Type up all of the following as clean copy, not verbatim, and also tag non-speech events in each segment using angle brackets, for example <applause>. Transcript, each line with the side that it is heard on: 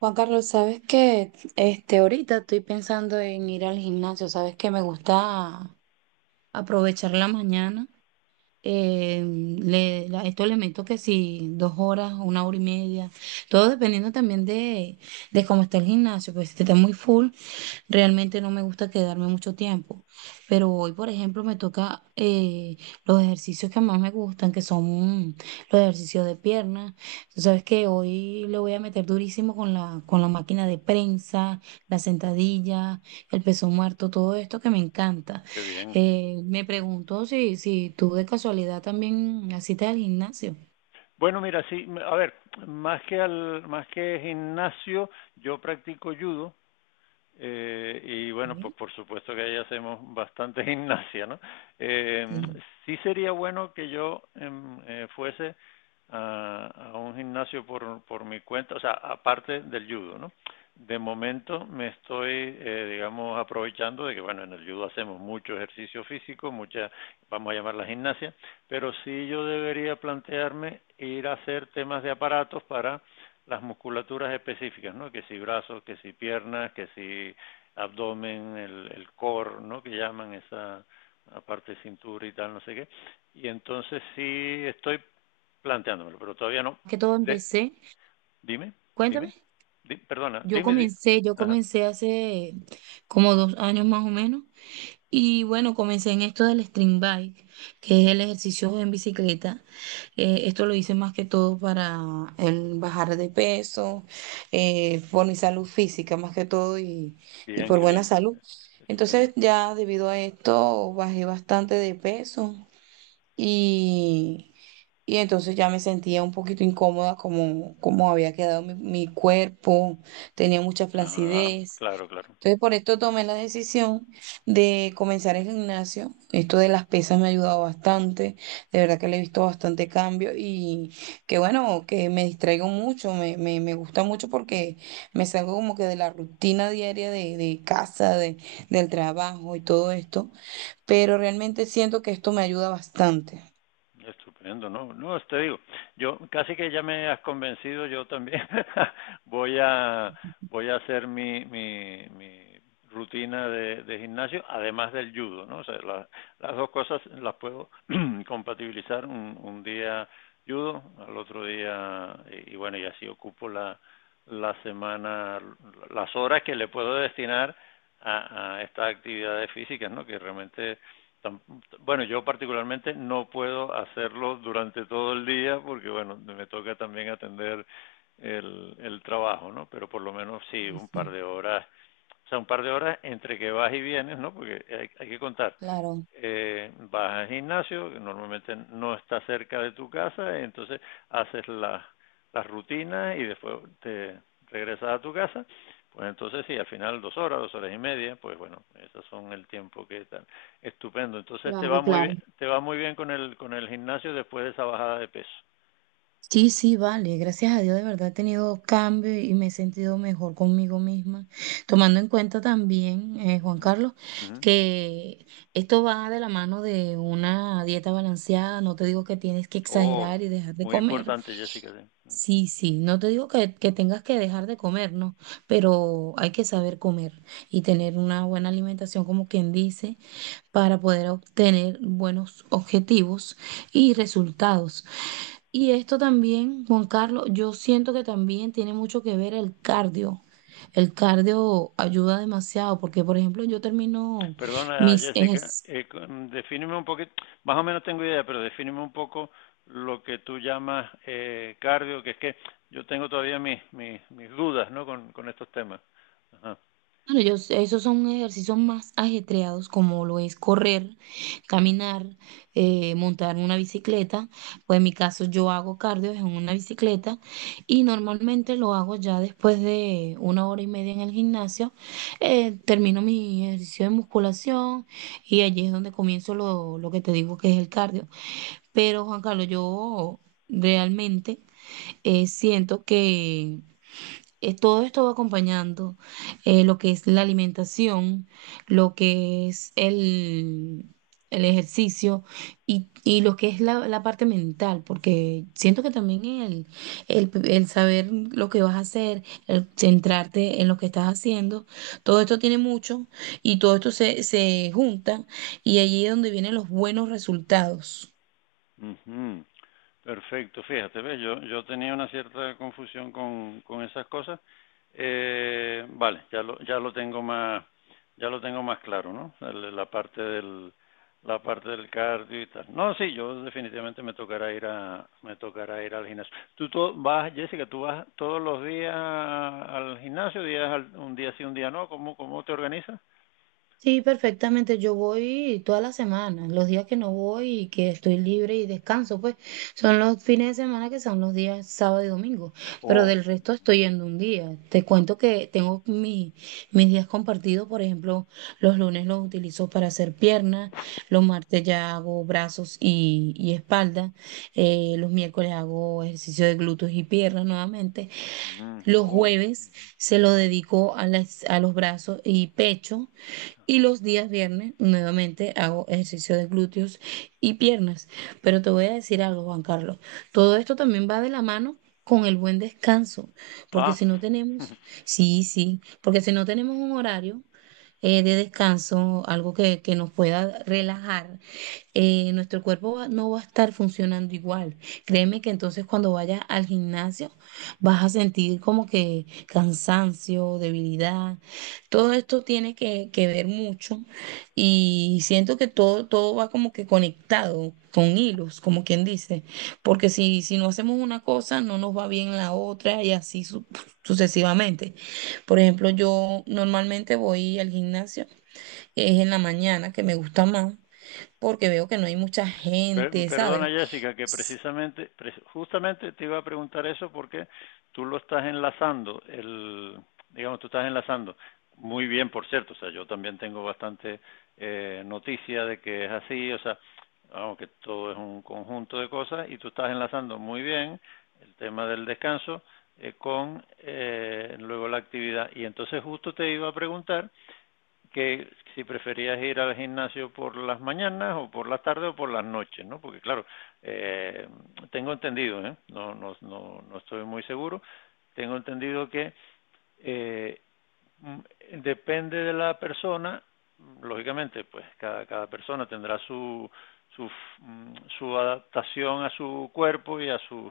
right: Juan Carlos, sabes que ahorita estoy pensando en ir al gimnasio. Sabes que me gusta aprovechar la mañana. eh, Esto le meto que si 2 horas, 1 hora y media, todo dependiendo también de cómo está el gimnasio. Pues si está muy full, realmente no me gusta quedarme mucho tiempo, pero hoy, por ejemplo, me toca los ejercicios que más me gustan, que son los ejercicios de piernas. Tú sabes que hoy le voy a meter durísimo con la máquina de prensa, la sentadilla, el peso muerto, todo esto que me encanta.
left: Qué bien.
right: Me preguntó si tú de casualidad también asistes al gimnasio.
left: Bueno, mira, sí, a ver, más que al, más que gimnasio, yo practico judo y bueno, pues
right: Sí,
left: por supuesto que ahí hacemos bastante <laughs> gimnasia, ¿no? Eh,
right: sí.
left: sí sería bueno que yo fuese a, a, un gimnasio por mi cuenta, o sea, aparte del judo, ¿no? De momento me estoy, digamos, aprovechando de que, bueno, en el judo hacemos mucho ejercicio físico, mucha, vamos a llamar la gimnasia, pero sí yo debería plantearme ir a hacer temas de aparatos para las musculaturas específicas, ¿no? Que si brazos, que si piernas, que si abdomen, el core, ¿no? Que llaman esa, aparte de cintura y tal, no sé qué. Y entonces sí estoy planteándomelo, pero todavía no.
right: Más que todo
left: De,
right: empecé,
left: dime,
right: cuéntame,
left: dime, di, perdona, dime, di,
right: yo
left: ajá,
right: comencé hace como 2 años más o menos. Y bueno, comencé en esto del string bike, que es el ejercicio en bicicleta. Esto lo hice más que todo para el bajar de peso, por mi salud física más que todo y
left: bien,
right: por
left: qué
right: buena
left: bien,
right: salud.
left: estupendo.
right: Entonces ya debido a esto bajé bastante de peso. Y, y entonces ya me sentía un poquito incómoda como había quedado mi cuerpo, tenía mucha
left: Ah,
right: flacidez.
left: claro, claro,
right: Entonces por esto tomé la decisión de comenzar el gimnasio. Esto de las pesas me ha ayudado bastante, de verdad que le he visto bastante cambio y que bueno, que me distraigo mucho, me gusta mucho porque me salgo como que de la rutina diaria de casa, de, del trabajo y todo esto, pero realmente siento que esto me ayuda bastante.
left: estupendo, no, no, te digo, yo casi que ya me has convencido, yo también <laughs> voy a voy a hacer mi, mi, mi rutina de gimnasio, además del judo, ¿no? O sea, la, las dos cosas las puedo <clears throat> <coughs> compatibilizar un día judo, al otro día, y bueno, y así ocupo la, la semana, las horas que le puedo destinar a estas actividades físicas, ¿no? Que realmente, bueno, yo particularmente no puedo hacerlo durante todo el día porque, bueno, me toca también atender el trabajo, ¿no? Pero por lo menos sí,
right: Sí,
left: un par
right: sí,
left: de horas, o sea, un par de horas entre que vas y vienes, ¿no? Porque hay que contar.
right: claro.
left: Vas al gimnasio, que normalmente no está cerca de tu casa, entonces haces las rutinas y después te regresas a tu casa. Pues entonces sí, al final dos horas y media, pues bueno, esos son el tiempo que están. Estupendo. Entonces te
right: Claro,
left: va muy
right: claro.
left: bien, te va muy bien con el gimnasio después de esa bajada de peso.
right: Sí, sí, vale, gracias a Dios de verdad he tenido cambios y me he sentido mejor conmigo misma, tomando en cuenta también, Juan
left: Ujú,
right: Carlos,
left: ujú.
right: que esto va de la mano de una dieta balanceada. No te digo que tienes que
left: Oh,
right: exagerar y dejar de
left: muy
right: comer.
left: importante, Jessica. Sí.
right: Sí, sí, no te digo que tengas que dejar de comer, no, pero hay que saber comer y tener una buena alimentación, como quien dice, para poder obtener buenos objetivos y resultados. Y esto también, Juan Carlos, yo siento que también tiene mucho que ver el cardio. El cardio ayuda demasiado porque, por ejemplo, yo termino
left: Perdona,
right: mis
left: Jessica,
right: ejercicios.
left: defíneme un poquito, más o menos tengo idea, pero defíneme un poco lo que tú llamas cardio, que es que yo tengo todavía mis, mis, mis dudas, ¿no? Con estos temas. Ajá.
right: Bueno, yo sé, esos son ejercicios más ajetreados, como lo es correr, caminar, montar una bicicleta. Pues en mi caso yo hago cardio en una bicicleta y normalmente lo hago ya después de 1 hora y media en el gimnasio. Termino mi ejercicio de musculación y allí es donde comienzo lo que te digo que es el cardio. Pero Juan Carlos, yo realmente siento que todo esto va acompañando, lo que es la alimentación, lo que es el ejercicio y lo que es la parte mental, porque siento que también el saber lo que vas a hacer, el centrarte en lo que estás haciendo, todo esto tiene mucho y todo esto se junta y allí es donde vienen los buenos resultados.
left: Uh -huh. Perfecto, fíjate, ¿ves? Yo tenía una cierta confusión con esas cosas. Vale, ya lo tengo más, ya lo tengo más claro, ¿no? La parte del cardio y tal. No, sí, yo definitivamente me tocará ir a, me tocará ir al gimnasio. Vas, Jessica, tú vas todos los días al gimnasio, un día sí, un día no. ¿Cómo, cómo te organizas?
right: Sí, perfectamente. Yo voy todas las semanas. Los días que no voy y que estoy libre y descanso, pues son los fines de semana, que son los días sábado y domingo. Pero
left: Oh,
right: del resto estoy yendo un día. Te cuento que tengo mis días compartidos. Por ejemplo, los lunes los utilizo para hacer piernas, los martes ya hago brazos y espalda, los miércoles hago ejercicio de glúteos y piernas nuevamente.
left: mm,
right: Los
left: oh.
right: jueves se lo dedico a a los brazos y pecho. Y los días viernes nuevamente hago ejercicio de glúteos y piernas. Pero te voy a decir algo, Juan Carlos. Todo esto también va de la mano con el buen descanso. Porque
left: Ah,
right: si no tenemos, sí, sí, porque si no tenemos un horario, de descanso, algo que nos pueda relajar, nuestro cuerpo no va a estar funcionando igual. Créeme que entonces cuando vayas al gimnasio vas a sentir como que cansancio, debilidad. Todo esto tiene que ver mucho y siento que todo va como que conectado con hilos, como quien dice, porque si no hacemos una cosa, no nos va bien la otra y así sucesivamente. Por ejemplo, yo normalmente voy al gimnasio, es en la mañana que me gusta más porque veo que no hay mucha gente,
left: Perdona
right: ¿sabes?
left: Jessica, que precisamente, justamente te iba a preguntar eso porque tú lo estás enlazando, el, digamos, tú estás enlazando, muy bien por cierto, o sea, yo también tengo bastante noticia de que es así, o sea, vamos, que todo es un conjunto de cosas y tú estás enlazando muy bien el tema del descanso, con luego la actividad y entonces justo te iba a preguntar que si preferías ir al gimnasio por las mañanas o por la tarde o por las noches, ¿no? Porque claro, eh, tengo entendido, ¿eh? No, no, no, no estoy muy seguro, tengo entendido que eh, mm, depende de la persona, lógicamente, pues cada, cada persona tendrá su, su, su adaptación a su cuerpo y a sus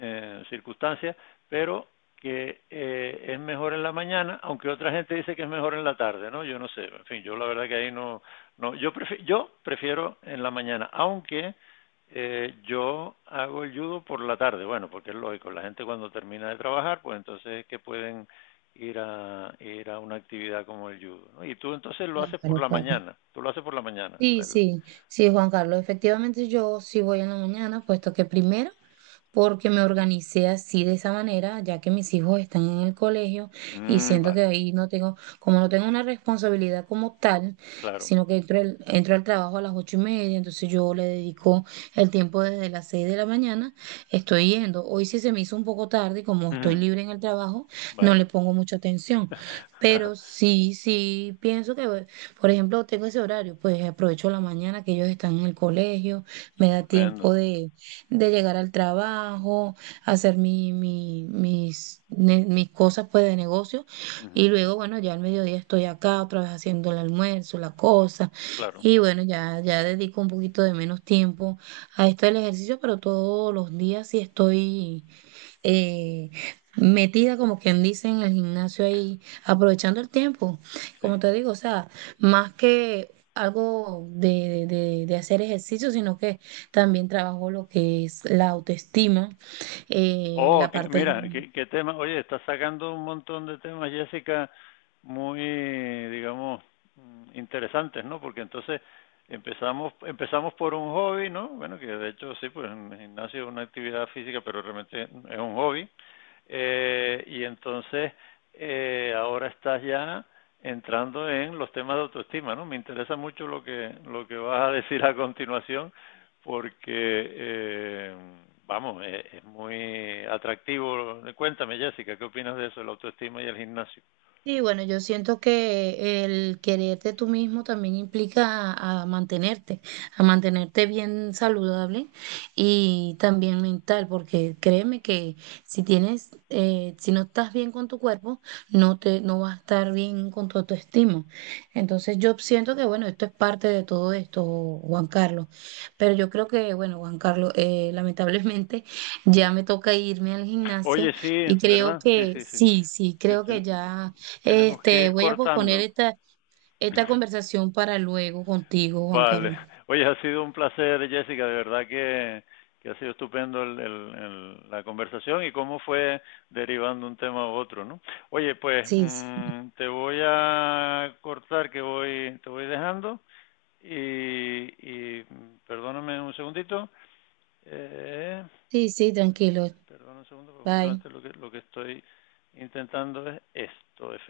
left: circunstancias, pero que es mejor en la mañana, aunque otra gente dice que es mejor en la tarde, ¿no? Yo no sé, en fin, yo la verdad que ahí no, no yo, prefiero, yo prefiero en la mañana, aunque yo hago el judo por la tarde, bueno, porque es lógico, la gente cuando termina de trabajar, pues entonces es que pueden ir a, ir a una actividad como el judo, ¿no? Y tú entonces lo haces por
right: Claro,
left: la
right: claro.
left: mañana, tú lo haces por la mañana.
right: Sí, sí, sí,
left: Ajá.
right: Juan Carlos. Efectivamente, yo sí voy en la mañana, puesto que primero, porque me organicé así de esa manera, ya que mis hijos están en el colegio y
left: Mm,
right: siento que
left: vale,
right: ahí no tengo, como no tengo una responsabilidad como tal,
left: claro,
right: sino que entro, entro al trabajo a las 8:30. Entonces yo le dedico el tiempo desde las 6 de la mañana, estoy yendo. Hoy sí se me hizo un poco tarde, y como estoy
left: ujú,
right: libre en el trabajo, no le
left: vale.
right: pongo mucha atención, pero
left: <laughs>
right: sí, sí pienso que, por ejemplo, tengo ese horario, pues aprovecho la mañana que ellos están en el colegio. Me da
left: Estupendo.
right: tiempo de llegar al trabajo, hacer mis cosas pues de negocio y
left: Ujú.
right: luego, bueno, ya al mediodía estoy acá otra vez haciendo el almuerzo, la cosa,
left: Claro,
right: y bueno, ya, ya dedico un poquito de menos tiempo a esto del ejercicio, pero todos los días sí estoy eh, metida, como quien dice, en el gimnasio ahí, aprovechando el tiempo. Como
left: sí.
right: te digo, o sea, más que algo de hacer ejercicio, sino que también trabajo lo que es la autoestima,
left: Oh,
right: la
left: que,
right: parte de,
left: mira, qué, qué tema. Oye, estás sacando un montón de temas, Jessica, muy, digamos, interesantes, ¿no? Porque entonces empezamos por un hobby, ¿no? Bueno, que de hecho sí, pues el gimnasio es una actividad física, pero realmente es un hobby. Y entonces ahora estás ya entrando en los temas de autoestima, ¿no? Me interesa mucho lo que vas a decir a continuación porque eh, vamos, es, muy atractivo. Cuéntame, Jessica, ¿qué opinas de eso, la autoestima y el gimnasio?
right: sí, bueno, yo siento que el quererte tú mismo también implica a mantenerte bien saludable y también mental, porque créeme que si tienes, si no estás bien con tu cuerpo, no vas a estar bien con tu autoestima. Entonces yo siento que, bueno, esto es parte de todo esto, Juan Carlos. Pero yo creo que, bueno, Juan Carlos, lamentablemente <laughs> ya me toca irme al gimnasio
left: Oye, sí,
right: y creo
left: ¿verdad? Sí,
right: que
left: sí, sí.
right: sí, sí,
left: Sí
right: creo que
left: ten,
right: ya.
left: tenemos que
right: Este,
left: ir
right: voy a posponer
left: cortando.
right: esta
left: <laughs>
right: conversación para luego contigo, Juan
left: Vale.
right: Carlos.
left: <laughs> Oye, ha sido un placer, Jessica, de verdad que ha sido estupendo la conversación y cómo fue derivando un tema u otro, ¿no? Oye, pues
right: Sí, sí,
left: te voy a cortar que voy, te voy dejando y, y perdóname un segundito. Eh,
right: sí, sí, tranquilo.
left: perdón un segundo, porque
right: Bye.
left: justamente lo que estoy intentando es esto, efectivamente.